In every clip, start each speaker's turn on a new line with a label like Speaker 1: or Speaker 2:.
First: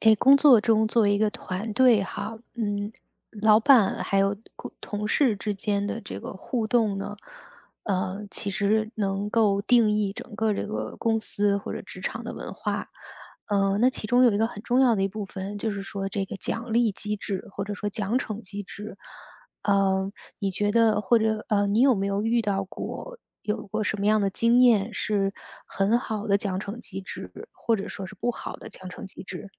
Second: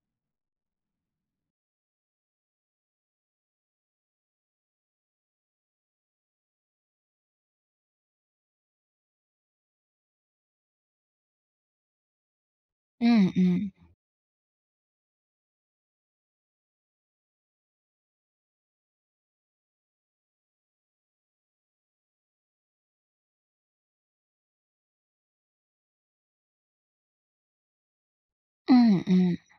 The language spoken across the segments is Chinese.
Speaker 1: 哎，工作中作为一个团队哈，老板还有同事之间的这个互动呢，其实能够定义整个这个公司或者职场的文化。
Speaker 2: 嗯嗯，
Speaker 1: 那其中有一个很重要的一部分，就是说这个奖励机制或者说奖惩机制。呃，你觉得或者你有没有遇到过有过什么样的经验是很好的奖惩机制，或者说是不好的奖
Speaker 2: 嗯
Speaker 1: 惩机
Speaker 2: 嗯，
Speaker 1: 制？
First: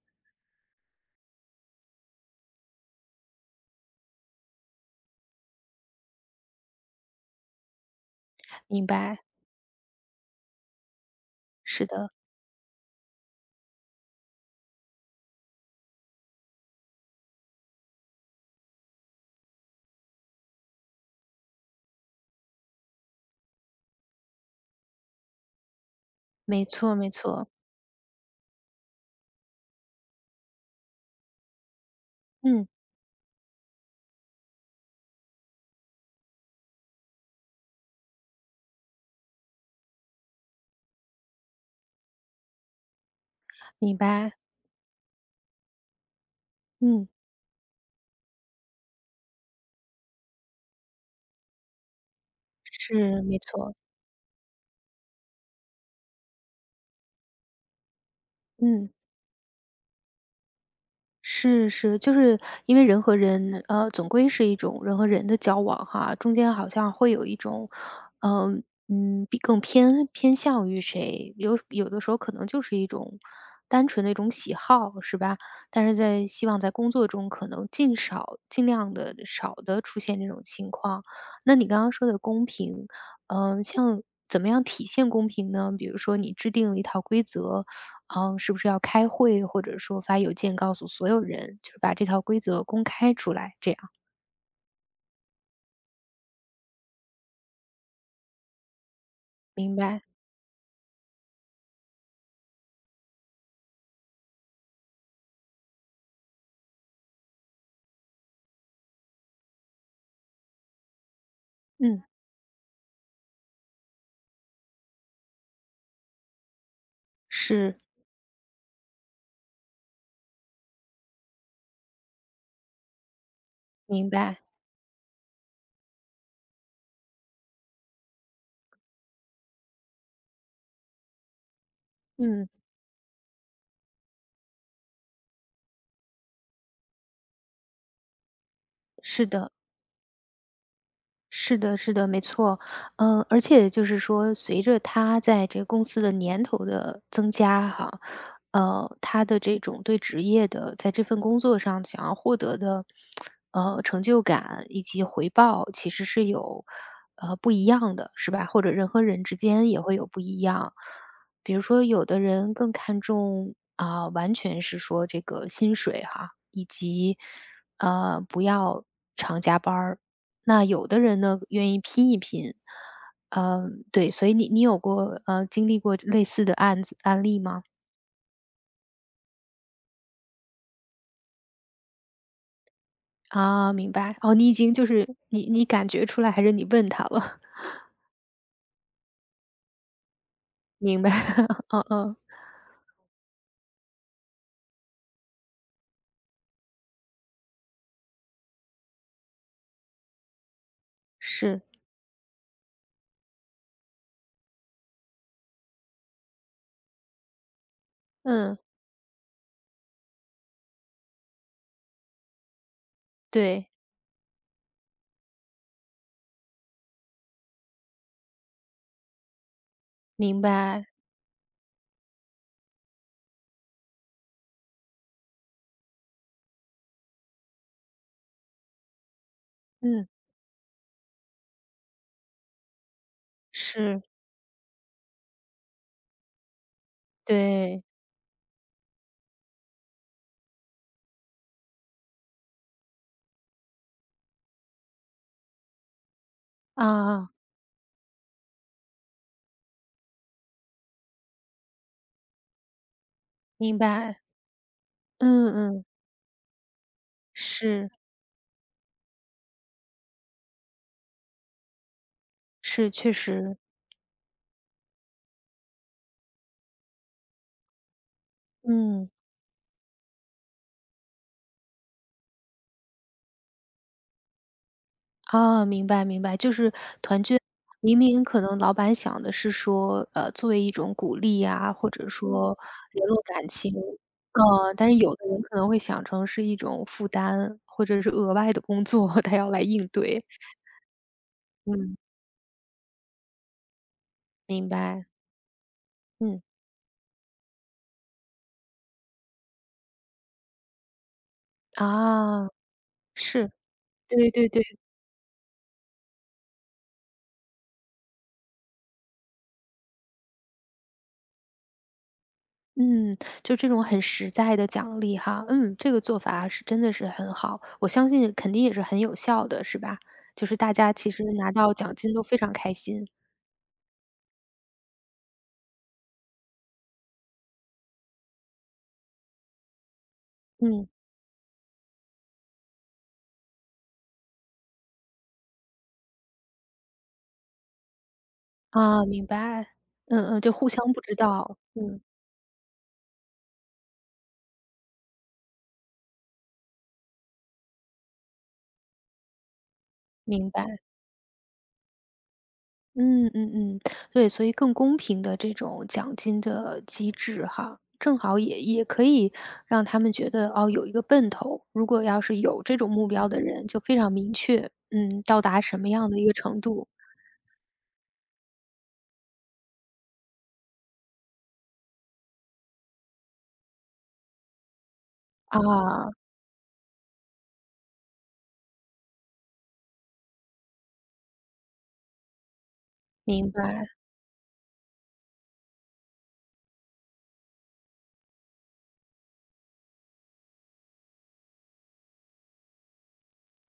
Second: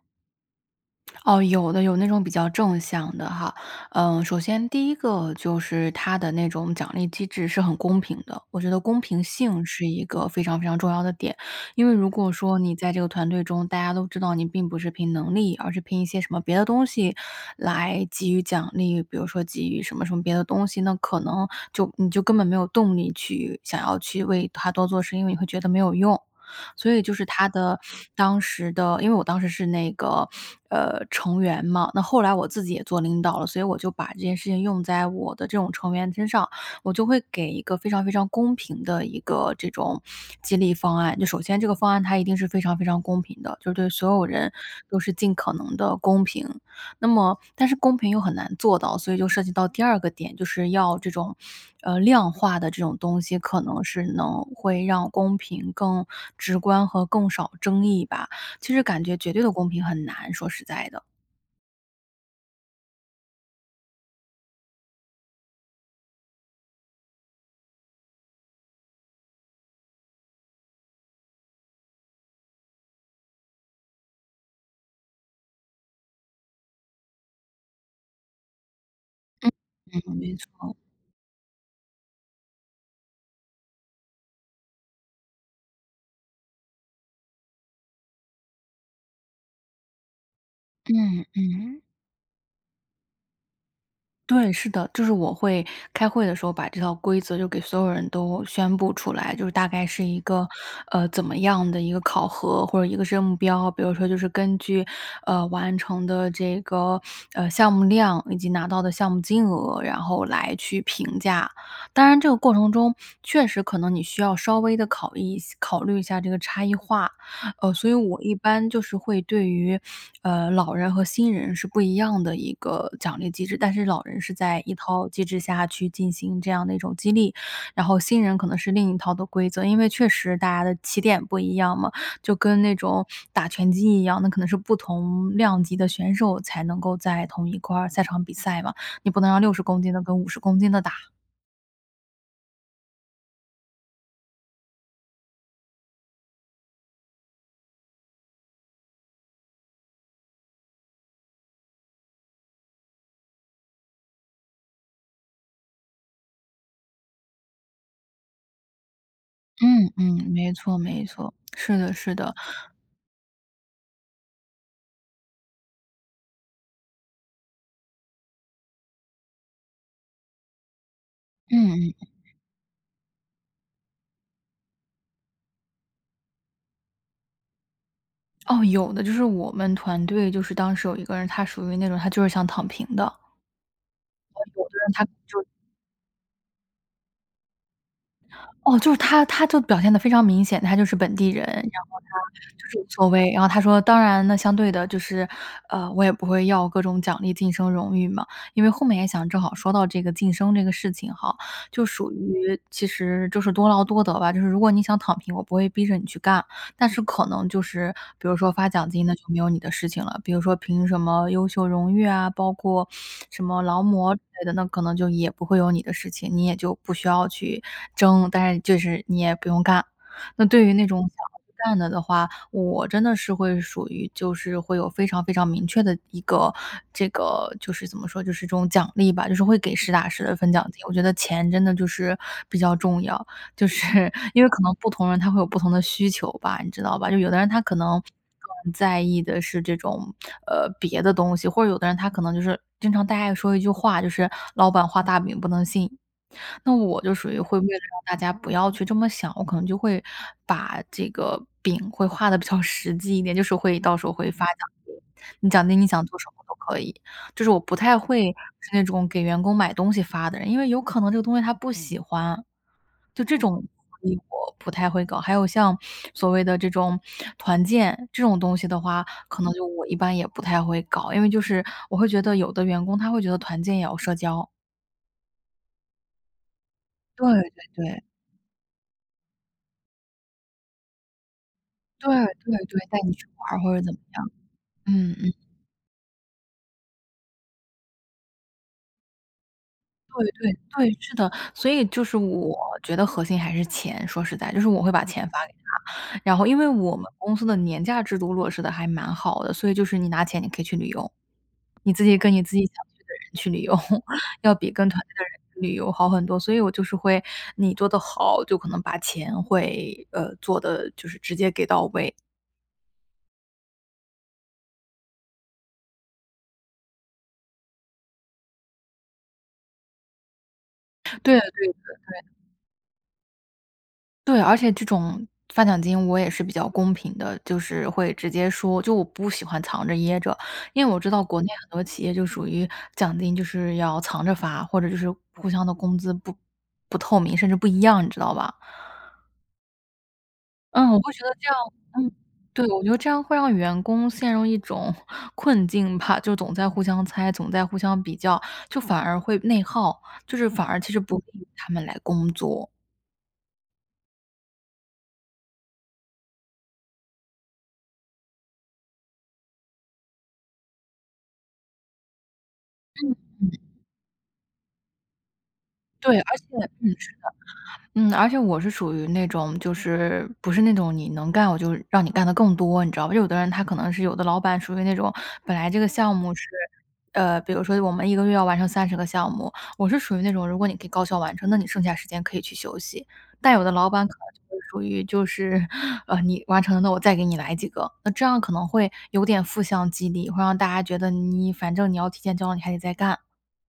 Speaker 2: 哦，有的，有那种比较正向的哈。嗯，首先第一个就是它的那种奖励机制是很公平的，我觉得
Speaker 1: 明
Speaker 2: 公
Speaker 1: 白，
Speaker 2: 平性是一个非常非常重要的点。因
Speaker 1: 是
Speaker 2: 为如
Speaker 1: 的，
Speaker 2: 果说你在这个团队中，大家都知道你并不是凭能力，而是凭一些什么别的东西来给予奖励，比如说给予什么什么别的东西，那可能就你就根本没有动力去想要去为他多做事，因为你会觉得没有用。
Speaker 1: 没
Speaker 2: 所
Speaker 1: 错
Speaker 2: 以
Speaker 1: 没
Speaker 2: 就是
Speaker 1: 错，
Speaker 2: 他的当时的因为我当时是那个，成员嘛，那后来我自
Speaker 1: 嗯，
Speaker 2: 己也做领导了，所以我就把这件事情用在我的这种成员身上，我就会给一个非常非常公平的一个这种激励方案。就首先这个方案它一定是非常非常公平的，就是对
Speaker 1: 明
Speaker 2: 所有
Speaker 1: 白，
Speaker 2: 人都是尽可能的公平。那
Speaker 1: 嗯，
Speaker 2: 么但是公平又很难做到，所以就涉及到第二个点，就是要这种，量化的这种东
Speaker 1: 是没
Speaker 2: 西，可
Speaker 1: 错，
Speaker 2: 能是能会让公平更直观和更少争议吧。其实
Speaker 1: 嗯，
Speaker 2: 感觉绝对的公平很难，说实在的。
Speaker 1: 是是，就是因为人和人，总归是一种人和人的交往哈，中间好像会有一种，比更偏向于谁，有的时候可能就是一种单纯的一种喜好，是吧？但是在希望在工作中可能尽少尽量的少的出
Speaker 2: 嗯，
Speaker 1: 现这
Speaker 2: 没
Speaker 1: 种情
Speaker 2: 错。
Speaker 1: 况。那你刚刚说的公平。像怎么样体现公平呢？比如说你制定了一套规则，是不是要开会，或者说发邮件告诉所有
Speaker 2: 嗯
Speaker 1: 人，就是
Speaker 2: 嗯。
Speaker 1: 把这套规则公开出来，这样。
Speaker 2: 对，是的，就是我会开会的时候把这套规则就给所有人都宣布出来，就是大
Speaker 1: 明
Speaker 2: 概
Speaker 1: 白，
Speaker 2: 是一个，怎么样的一个考核或者一个任务标，比如说就是根据，完成的这个，项目量以及拿到的项目金额，然后来去评价。
Speaker 1: 嗯，
Speaker 2: 当然这个过程中确实可能你需要稍微的考虑一下这个差异化，
Speaker 1: 是，
Speaker 2: 所以我一般就是会对于，老人和新人是不一样的一个奖励机制，但是老
Speaker 1: 明
Speaker 2: 人是
Speaker 1: 白。
Speaker 2: 在一套机制下去进行这样的一种激励，然后新人可能是另一套的规则，因为确实大家的起点不一样嘛，就
Speaker 1: 嗯，
Speaker 2: 跟那种打拳击一样，那可能是不同量级的选手才能够在同一块儿赛场比赛嘛，你不
Speaker 1: 是
Speaker 2: 能让
Speaker 1: 的。
Speaker 2: 60公斤的跟50公斤的打。
Speaker 1: 是的，是的，没错，嗯，而且就是说，随着他在这个公司的年头的增加哈，他的这种对职业的，在这份工作上想要获得的，成就感以及回报，其实是有，不一样的，是吧？或者人和人之间也
Speaker 2: 嗯
Speaker 1: 会有不
Speaker 2: 嗯。
Speaker 1: 一
Speaker 2: 没
Speaker 1: 样，
Speaker 2: 错没错，
Speaker 1: 比如
Speaker 2: 是
Speaker 1: 说，
Speaker 2: 的
Speaker 1: 有
Speaker 2: 是
Speaker 1: 的
Speaker 2: 的。
Speaker 1: 人更看重啊、完全是说这个薪水哈，以及不要常加班儿。那有的人呢，愿意
Speaker 2: 嗯。
Speaker 1: 拼一拼。嗯，对，所以你有过经历过类似的案例吗？
Speaker 2: 哦，有的，就是我们团队就是当时有一个人，他属于那种他就是想躺平的，
Speaker 1: 啊，明白。哦，你已
Speaker 2: 就
Speaker 1: 经
Speaker 2: 是
Speaker 1: 就
Speaker 2: 他
Speaker 1: 是
Speaker 2: 就
Speaker 1: 你感觉出来，还是你问他了？
Speaker 2: 哦，就是他就表现的非常明显，他 就是
Speaker 1: 明白，
Speaker 2: 本地人，
Speaker 1: 嗯
Speaker 2: 然后他
Speaker 1: 嗯，
Speaker 2: 就是无所谓，然后他说："当然呢，相对的就是，我也不会要各种奖励、晋升、荣誉嘛。"因为后面也想正好说到这个晋升这个事情哈，
Speaker 1: 是，
Speaker 2: 就属于其实就是多劳多得吧，就是如果你想躺平，我不会逼着你去干，但是可能就是比如说
Speaker 1: 嗯，
Speaker 2: 发奖金，那就没有你的事情了。比如说评什么优秀荣誉啊，包括什么
Speaker 1: 对，
Speaker 2: 劳模之类的，那可能就也不会有你的事情，你也就不需要去争，但是就是你也不用干。
Speaker 1: 明
Speaker 2: 那对于那
Speaker 1: 白，
Speaker 2: 种想要去干的话，我真的是会属于就是会有非常非常明确的一个这个就是怎么说，就是这种奖励吧，就是会给实打
Speaker 1: 嗯，
Speaker 2: 实的分奖金。我觉得钱真的就是比较重要。就
Speaker 1: 是，
Speaker 2: 是 因为可能不同人他会有不同的需求吧，你知道吧？就有的人他可
Speaker 1: 对，
Speaker 2: 能更在意的是这种，别的东西，或者有的人他可能就是经常大家也说一句话，就是"老板画大饼不能信"。那我就属
Speaker 1: 啊，
Speaker 2: 于会为了让大家不要去这么想，我可能就会把这个饼会画的比较实际一点，就是
Speaker 1: 明
Speaker 2: 会到时候
Speaker 1: 白，
Speaker 2: 会发奖金，你
Speaker 1: 嗯
Speaker 2: 奖金
Speaker 1: 嗯，
Speaker 2: 你想做什么都可以。就是我不
Speaker 1: 是
Speaker 2: 太会是那种给员工买东西发的人，因为有可能这个东西他不喜欢。
Speaker 1: 是，确
Speaker 2: 就这
Speaker 1: 实，
Speaker 2: 种福利我不太会搞。还有像所谓的这种团建这种东西的话，
Speaker 1: 嗯。
Speaker 2: 可能就我一般也不太会搞，因为就是我会觉得有的员工他会觉得团建也要社交。
Speaker 1: 啊，明白明白，就是团
Speaker 2: 对
Speaker 1: 建，
Speaker 2: 对
Speaker 1: 明
Speaker 2: 对，
Speaker 1: 明可能老板想的是说，作为一种鼓励呀，或
Speaker 2: 对
Speaker 1: 者
Speaker 2: 对
Speaker 1: 说
Speaker 2: 对，带
Speaker 1: 联
Speaker 2: 你
Speaker 1: 络
Speaker 2: 去玩
Speaker 1: 感
Speaker 2: 儿
Speaker 1: 情，
Speaker 2: 或者怎么样。
Speaker 1: 但是有
Speaker 2: 嗯
Speaker 1: 的
Speaker 2: 嗯，
Speaker 1: 人可能会想成是一种负担，或者是额外的工作，他要来应对。
Speaker 2: 对对对，是的，所以
Speaker 1: 嗯，
Speaker 2: 就是我觉得核心还是钱，说实在，就是
Speaker 1: 明
Speaker 2: 我会把
Speaker 1: 白，
Speaker 2: 钱发给。然
Speaker 1: 嗯，
Speaker 2: 后因为我们公司的年假制度落实的还蛮好的，所以就是你拿钱你可以去旅游，你自己跟你
Speaker 1: 啊，
Speaker 2: 自己想去的人去
Speaker 1: 是，
Speaker 2: 旅游，
Speaker 1: 对 对
Speaker 2: 要
Speaker 1: 对，
Speaker 2: 比跟团队的人去旅游好很多。所以我就是会你做得好，就可能把钱会，做的就是直接给到位。
Speaker 1: 嗯，就这种很实在的奖励哈，这个做法是真的是很好，我相信肯定也是很有效的，是吧？就是大家其实
Speaker 2: 对
Speaker 1: 拿到
Speaker 2: 对
Speaker 1: 奖金都非常开心。
Speaker 2: 对，而且这种发奖金我也是比较公平的，就是会直接说，就我不喜欢藏着掖着，因
Speaker 1: 嗯，
Speaker 2: 为我知道国内很多企业就属于奖金就是要藏着发，或者就是互相的工资不透明，甚至不一样，你知道吧？
Speaker 1: 啊，明白。嗯嗯，就互
Speaker 2: 嗯，
Speaker 1: 相
Speaker 2: 我
Speaker 1: 不
Speaker 2: 会
Speaker 1: 知
Speaker 2: 觉得这样，
Speaker 1: 道。嗯，
Speaker 2: 嗯，对，我觉得这样会让员工陷入一种 困境吧，就总在互相猜，总在互相比较，就反而会内耗，就是
Speaker 1: 明
Speaker 2: 反而
Speaker 1: 白。
Speaker 2: 其实不利于他们来工作。
Speaker 1: 嗯嗯嗯，对，所以更公平的这种奖金的机制哈，正好也可以让他们觉得，哦，有一个奔头。如果要是有这种目标的人，就非常明确，嗯，到达什么样
Speaker 2: 对，
Speaker 1: 的一个
Speaker 2: 而且
Speaker 1: 程度。
Speaker 2: 嗯。嗯，而且我是属于那种，就是不是那种你能干，我就让你干的更多，你知道吧？有的人他可能是有的老板属于那种，本来这个
Speaker 1: 啊，
Speaker 2: 项目是，比如说我们一个月要完成30个项目，我是属于那种，如果你可以高效完成，那你剩下时间可以去休息。
Speaker 1: 明
Speaker 2: 但有的
Speaker 1: 白。
Speaker 2: 老板可能就是属于就是，你完成了，那我再给你来几个，那这样可能会有点负向激励，会让大家觉得你反正你要提前交了，你还得再干。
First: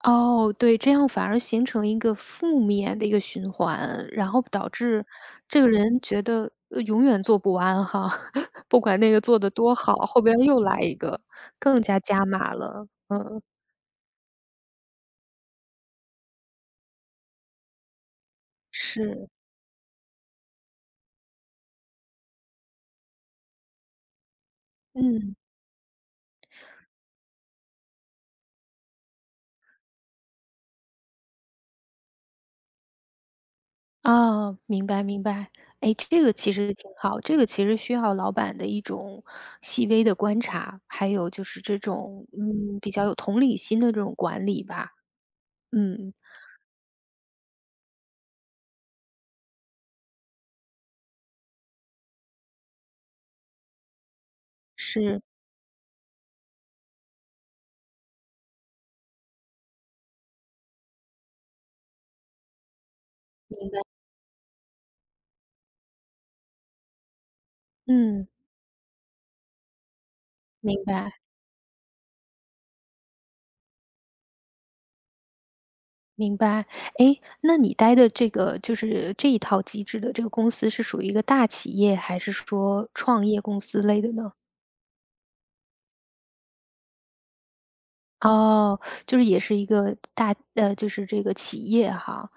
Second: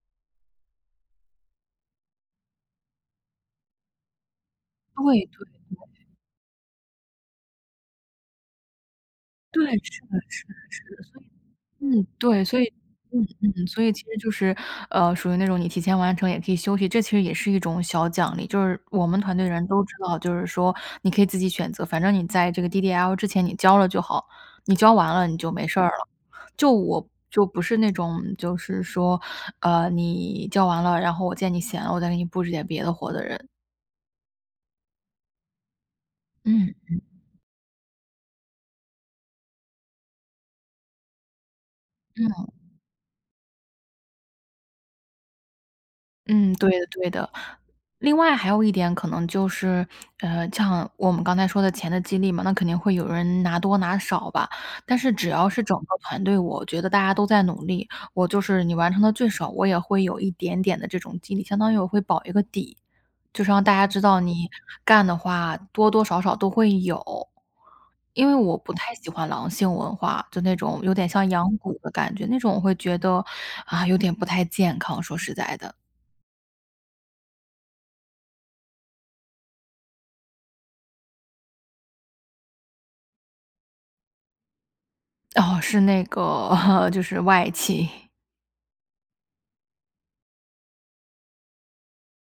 Speaker 1: 哦，对，这样反而形成一个负面的一个循环，然后导致
Speaker 2: 对对
Speaker 1: 这个人觉得，永远做不完哈，不管那个做的
Speaker 2: 对，
Speaker 1: 多好，
Speaker 2: 是的，
Speaker 1: 后边
Speaker 2: 是的，
Speaker 1: 又来一
Speaker 2: 是的，所
Speaker 1: 个，
Speaker 2: 以
Speaker 1: 更加
Speaker 2: 嗯，
Speaker 1: 加
Speaker 2: 对，
Speaker 1: 码
Speaker 2: 所以
Speaker 1: 了。
Speaker 2: 嗯
Speaker 1: 嗯，
Speaker 2: 嗯，所以其实就是，属于那种你提前完成也可以休息，这其实也是一种小奖励。就是我们
Speaker 1: 是，
Speaker 2: 团队人都知道，就是说你可以自己选择，反正你在这个 DDL 之前你交了就好，你交完了
Speaker 1: 嗯，
Speaker 2: 你就没事儿了。就我就不是那种就是说，你交完了，然后我见你闲了，我再给你布置点别的活的人。
Speaker 1: 啊，明白明白。哎，这个其
Speaker 2: 嗯。
Speaker 1: 实挺好，这个其实需要老板的一种细微的观察，还有就是这种，比较有同理心的这种管理吧。嗯，
Speaker 2: 嗯，对的对的。另外还有一点可能就是，像我们刚才说的钱的激励嘛，那肯定会有人拿多拿少吧。但是
Speaker 1: 是，
Speaker 2: 只要是整个团队，我觉得大家都在努力，我就是你完成的最少，我也会有一点点的这种激励，相当于我会保一个底，就是让
Speaker 1: 明
Speaker 2: 大
Speaker 1: 白，
Speaker 2: 家知道你干的话多多少少都会有。因
Speaker 1: 嗯，
Speaker 2: 为我不太喜欢狼性文化，就那种
Speaker 1: 明
Speaker 2: 有点
Speaker 1: 白。
Speaker 2: 像养蛊的感觉，那种我会觉得啊有点不太健康，说实在的。
Speaker 1: 明白，哎，那你待的这个就是这一套机制的这个公司是属于一个大企业，还是说创业公司类的呢？
Speaker 2: 哦，是那个 就是外企。
Speaker 1: 哦，就是也是一个就是这个企业哈。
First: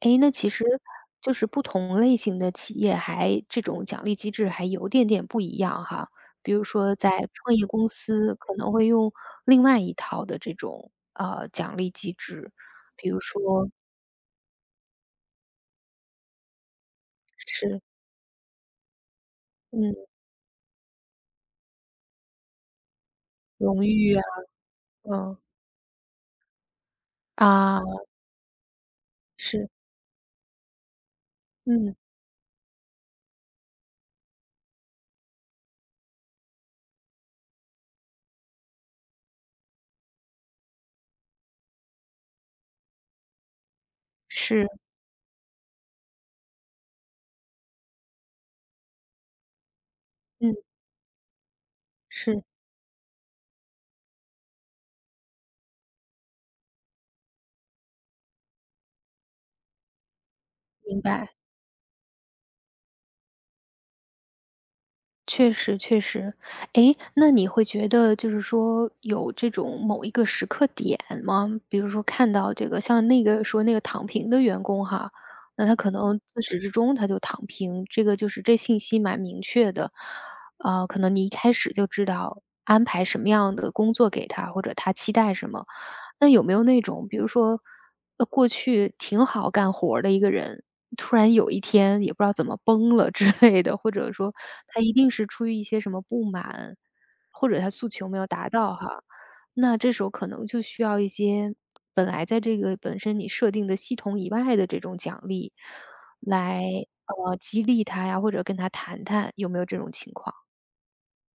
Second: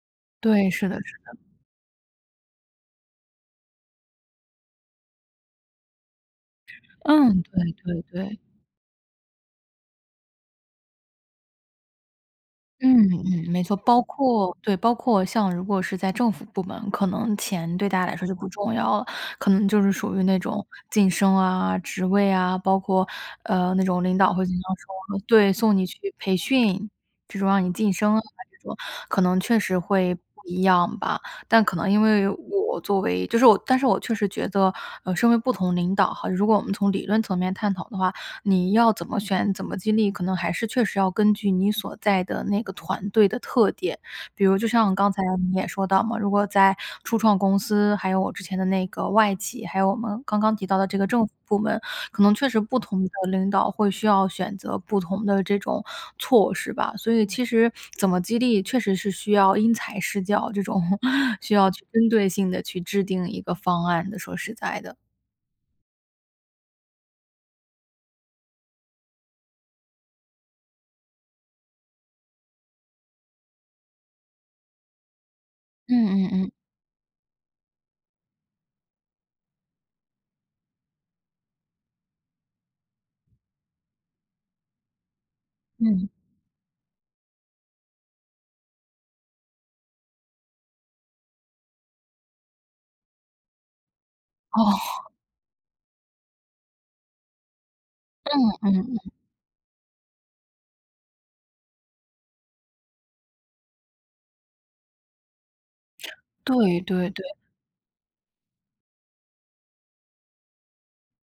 Speaker 1: 哎，那其实
Speaker 2: 对，是的是
Speaker 1: 就
Speaker 2: 的。
Speaker 1: 是不同类型的企业还这种奖励机制还有点点不一样哈。比如说在
Speaker 2: 嗯，
Speaker 1: 创业
Speaker 2: 对
Speaker 1: 公
Speaker 2: 对
Speaker 1: 司
Speaker 2: 对。
Speaker 1: 可能会用另外一套的这种，奖励机制，
Speaker 2: 嗯
Speaker 1: 比如
Speaker 2: 嗯，没
Speaker 1: 说
Speaker 2: 错，包括对，包括像如果是在政府部门，可能钱
Speaker 1: 是
Speaker 2: 对大家来说就不重要了，可能就是
Speaker 1: 嗯，
Speaker 2: 属于那种晋升啊、职位啊，包括那
Speaker 1: 荣
Speaker 2: 种
Speaker 1: 誉
Speaker 2: 领
Speaker 1: 啊，
Speaker 2: 导会经常说，
Speaker 1: 嗯，
Speaker 2: 对，送你去培训，这种让你
Speaker 1: 啊。
Speaker 2: 晋升啊，这种可能确
Speaker 1: 是，
Speaker 2: 实会不一样吧。但可能
Speaker 1: 嗯，
Speaker 2: 因为我作为，就是我，但是我确实觉得，身为不同领导哈，如果我们从理论层面探讨的话，你要怎么选、怎么激励，可能还是确实要根据你所在的那个团队的特点。比如就
Speaker 1: 是，
Speaker 2: 像刚才你也说到嘛，如果在初创公司，还有我之前的那个外企，还有我们刚刚
Speaker 1: 嗯，
Speaker 2: 提到的这个政府部门，可能
Speaker 1: 是，
Speaker 2: 确实不同的领导会需要选择不同的这种措施吧。所以其实怎么激励，确实是需要因材施教，这种
Speaker 1: 明白，
Speaker 2: 需要去针对性的去制定一个方案的。说实在的，
Speaker 1: 确实确实。诶，那你会觉得就是说有这种某一个时刻点吗？比如说看到这个像那个说那个躺平的员工哈，那他可能
Speaker 2: 嗯嗯
Speaker 1: 自
Speaker 2: 嗯
Speaker 1: 始至终他就躺平，这个就是这信息蛮明确的。可能你一开始就知道安排什么样的工作给他，或者他期待什么。
Speaker 2: 嗯，
Speaker 1: 那有没有那种，比如说，过去挺好干活儿的一个人，突然有一天也不知道怎么崩了之类的，或者说
Speaker 2: 哦，
Speaker 1: 他一定是出于一些什么不满，或者他诉求没有达 到哈，
Speaker 2: 嗯。
Speaker 1: 那这时候可能就需要一些本来在这个本身你设定的系统以外的这种奖励，来
Speaker 2: 对对对，
Speaker 1: 激励他呀，或者跟他谈谈有没有这种情况？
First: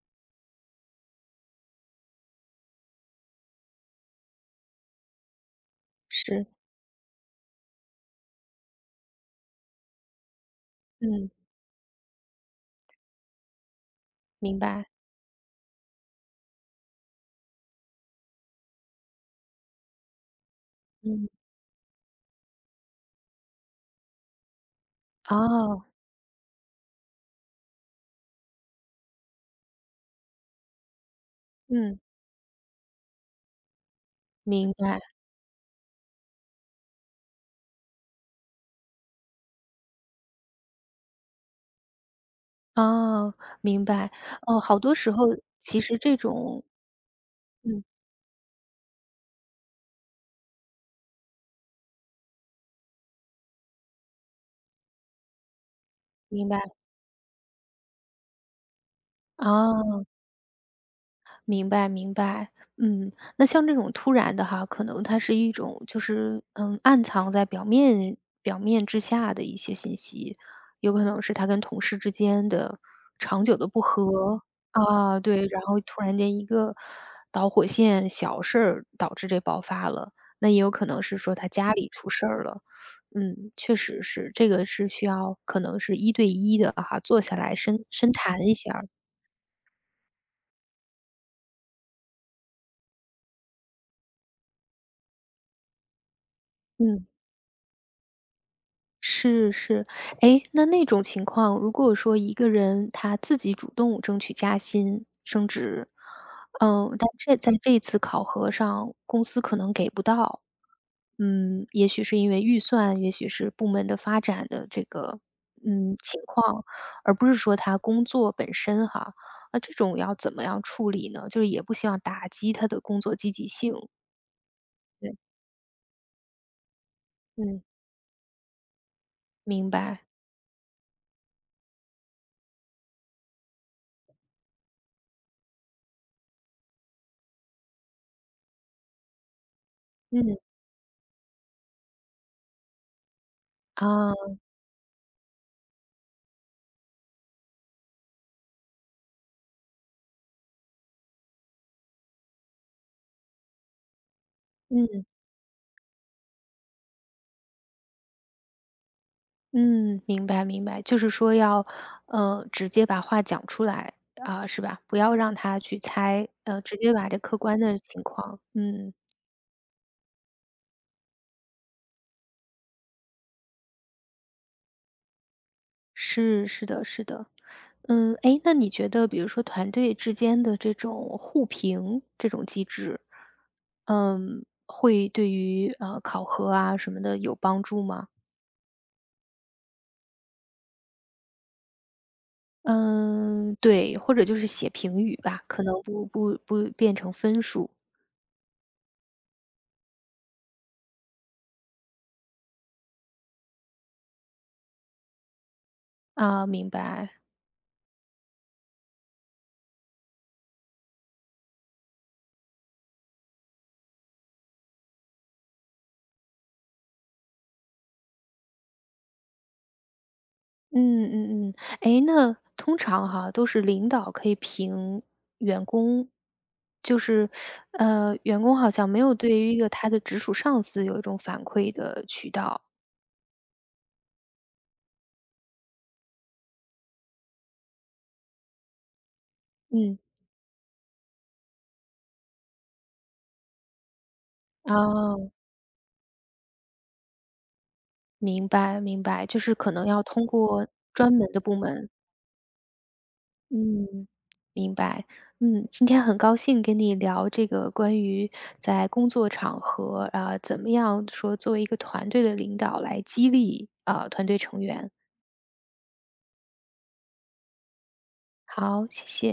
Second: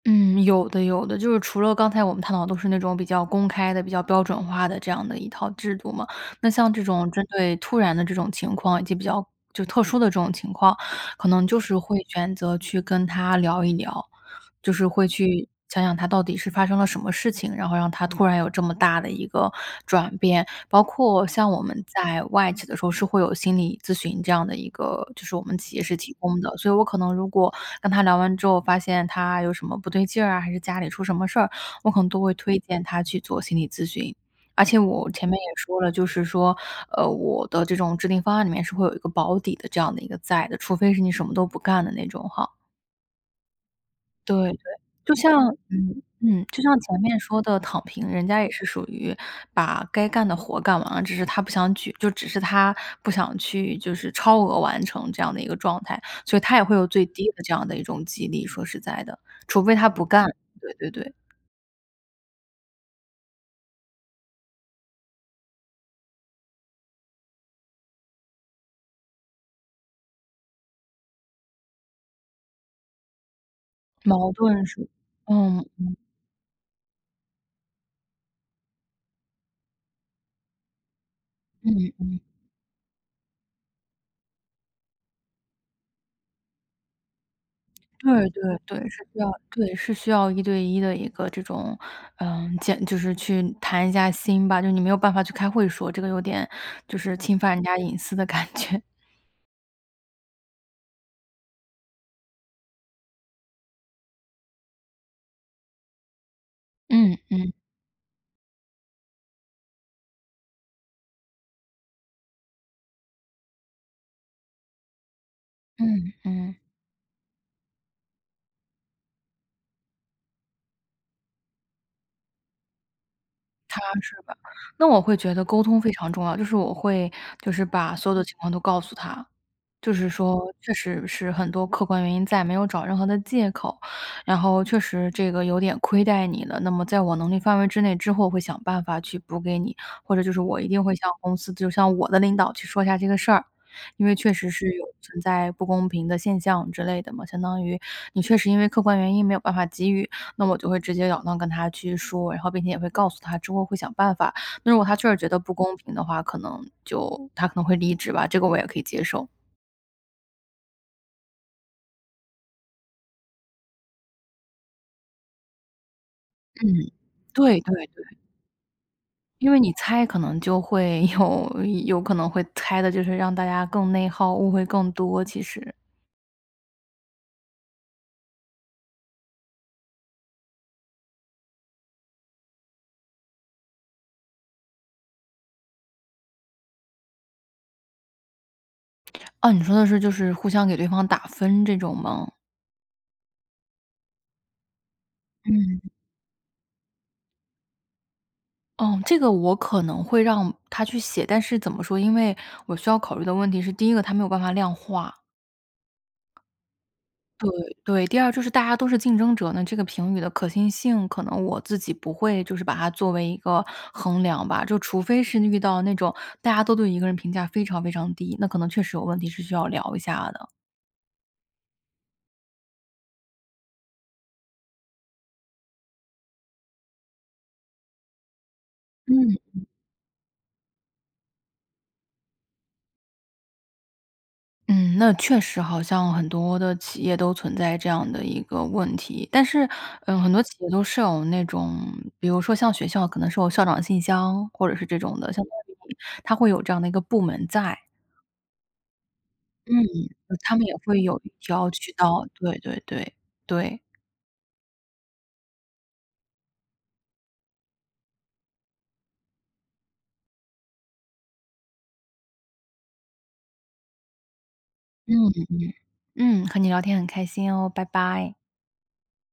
Speaker 2: 嗯，有的有的，就是除了刚才我们探讨都是那种比较公开的、比较标准化的这样的一套制度嘛，
Speaker 1: 是，
Speaker 2: 那像这种针对突然的这种情况，以及比较就特殊的这种情况，可
Speaker 1: 嗯，
Speaker 2: 能就是会选择去跟他聊一聊，
Speaker 1: 明
Speaker 2: 就是
Speaker 1: 白。
Speaker 2: 会去想想他到底是发生了什么事情，然后让他突然有这么大的一个转变。包括
Speaker 1: 嗯，
Speaker 2: 像我们在外企的时候，是会有心理咨询这样的一个，就是我们企业
Speaker 1: 哦，
Speaker 2: 是提供的，所以我可能如果跟他聊完之后，发现他有什么不对劲儿啊，还是家里出什么事儿，我可
Speaker 1: 嗯，
Speaker 2: 能都会推荐他去做心理咨询。而
Speaker 1: 明
Speaker 2: 且
Speaker 1: 白。
Speaker 2: 我前面也说了，就是说，我的这种制定方案里面是会有一个保底的这样的一个在的，除非是你什么都不干的那种哈。
Speaker 1: 哦，明白。
Speaker 2: 对对，
Speaker 1: 哦，好多时
Speaker 2: 就
Speaker 1: 候
Speaker 2: 像
Speaker 1: 其实
Speaker 2: 嗯
Speaker 1: 这
Speaker 2: 嗯，就
Speaker 1: 种
Speaker 2: 像前面说的躺
Speaker 1: 嗯，
Speaker 2: 平，人家也是属于把该干的活干完了，只是他不想举就只是他不想去就是超额完成这样的一个状态，所以
Speaker 1: 明
Speaker 2: 他
Speaker 1: 白，
Speaker 2: 也会有最低的这样的一种激励，说实在的，除非他不
Speaker 1: 哦。
Speaker 2: 干，对对对，
Speaker 1: 明白明白，嗯，那像这种突然的哈，可能它是一种就是，暗藏在表面之下的一些信息，有可能是他跟同事之间的长久的不
Speaker 2: 矛
Speaker 1: 和，
Speaker 2: 盾是
Speaker 1: 啊，对，然
Speaker 2: 嗯
Speaker 1: 后突然间一个导火线，小事儿导致这爆发了，那也有可能是说他家里
Speaker 2: 嗯。
Speaker 1: 出事儿了。嗯，确实是，这个是需要可能是一对一的哈，坐下来深深
Speaker 2: 对对
Speaker 1: 谈一下儿
Speaker 2: 对，是需要对，是需要一对一的一个这种，嗯，见就是去谈一下心吧，就你没有办法去开会说，这个有点就
Speaker 1: 嗯。
Speaker 2: 是侵犯人家隐私的感觉。
Speaker 1: 是是，哎，那种情况，如果说一个人他自己主动争取加薪、升职，但
Speaker 2: 嗯
Speaker 1: 这
Speaker 2: 嗯
Speaker 1: 在这次考核上，公司可能给不到。嗯，也许是因为预算，也许是部门的发展的这个，
Speaker 2: 嗯
Speaker 1: 情
Speaker 2: 嗯。
Speaker 1: 况，而不是说他工作本身哈。那这种要怎么样处理呢？就是也不希望打击他的工作积极性。
Speaker 2: 是吧？那我会
Speaker 1: 对，
Speaker 2: 觉得沟通非常重要，就是我会就
Speaker 1: 嗯，
Speaker 2: 是把所有的情况都告诉他，
Speaker 1: 明
Speaker 2: 就
Speaker 1: 白，
Speaker 2: 是说确实是很多客观原因在，没有找任何的借口，然后确实这个有点亏待你了，那么在我能力范围之内之后会想办法去补给你，或者就
Speaker 1: 嗯，
Speaker 2: 是我一定会向公司，就像我的领导去说一下这个事儿。因
Speaker 1: 啊，
Speaker 2: 为确实是有存在不公平的现象之类的嘛，相当于你确实因为客观原因没有办法给予那么我就会直截了当跟他去说，然后并且也会告诉他之后会想办法。那如果他
Speaker 1: 嗯。
Speaker 2: 确实觉得不公平的话，可能就他可能会离职吧，这个我也可以接受。
Speaker 1: 嗯，明白明白，就是说要，直接把话讲出来，啊，是吧？不要让他去猜，直
Speaker 2: 嗯。
Speaker 1: 接把这客
Speaker 2: 对
Speaker 1: 观的
Speaker 2: 对对，
Speaker 1: 情况，嗯，
Speaker 2: 因为你猜可能就会有 有可能会猜的就是让大家更内耗，误会更多其实。
Speaker 1: 是是的是的，嗯，哎，那你觉得比如说团队之间的这种互评这种机制，会对于考核啊什么的有帮助吗？
Speaker 2: 啊，你说的是就是互相给对方打分这种吗？
Speaker 1: 嗯，对，或者就是写评语吧，可
Speaker 2: 嗯。
Speaker 1: 能不变成分数
Speaker 2: 哦，这个我可能会让他去写，但是怎么说，因为我需要考虑的问题是，第一个他没有办法量化。
Speaker 1: 啊，明白。
Speaker 2: 对对，第二就是大家都是竞争者呢，那这个评语的可信性，可能我自己不会就是把它作为一个衡量吧，就除非是遇到那种大家都对一个人评价非常非常低，那可能确实有问题是需要聊一下的。
Speaker 1: 嗯嗯嗯，哎，那通常哈，都是领导可以评员工，就是，员工好像没有对于一
Speaker 2: 嗯。
Speaker 1: 个他的直属上司有一种反馈的渠道。
Speaker 2: 嗯，那确实好像很多的企业都存在这样的一个问题，但是，
Speaker 1: 嗯，
Speaker 2: 嗯，很多企业都是有那种，比如说像学校可能是有校长信箱，或者是这
Speaker 1: 啊，
Speaker 2: 种的，相当于它会有这样的一个部门在。
Speaker 1: 明白明白，就是可
Speaker 2: 嗯，
Speaker 1: 能要通
Speaker 2: 他们
Speaker 1: 过
Speaker 2: 也会
Speaker 1: 专
Speaker 2: 有一
Speaker 1: 门的部
Speaker 2: 条
Speaker 1: 门。
Speaker 2: 渠道，对对对，对，
Speaker 1: 嗯，明白。嗯，今天很高兴跟你聊这个关于在工作场合，啊，怎么样说作为一个团队的领导来激励，啊，团队成员。
Speaker 2: 嗯，嗯，和你聊天很开心哦，拜拜。
Speaker 1: 好，谢谢。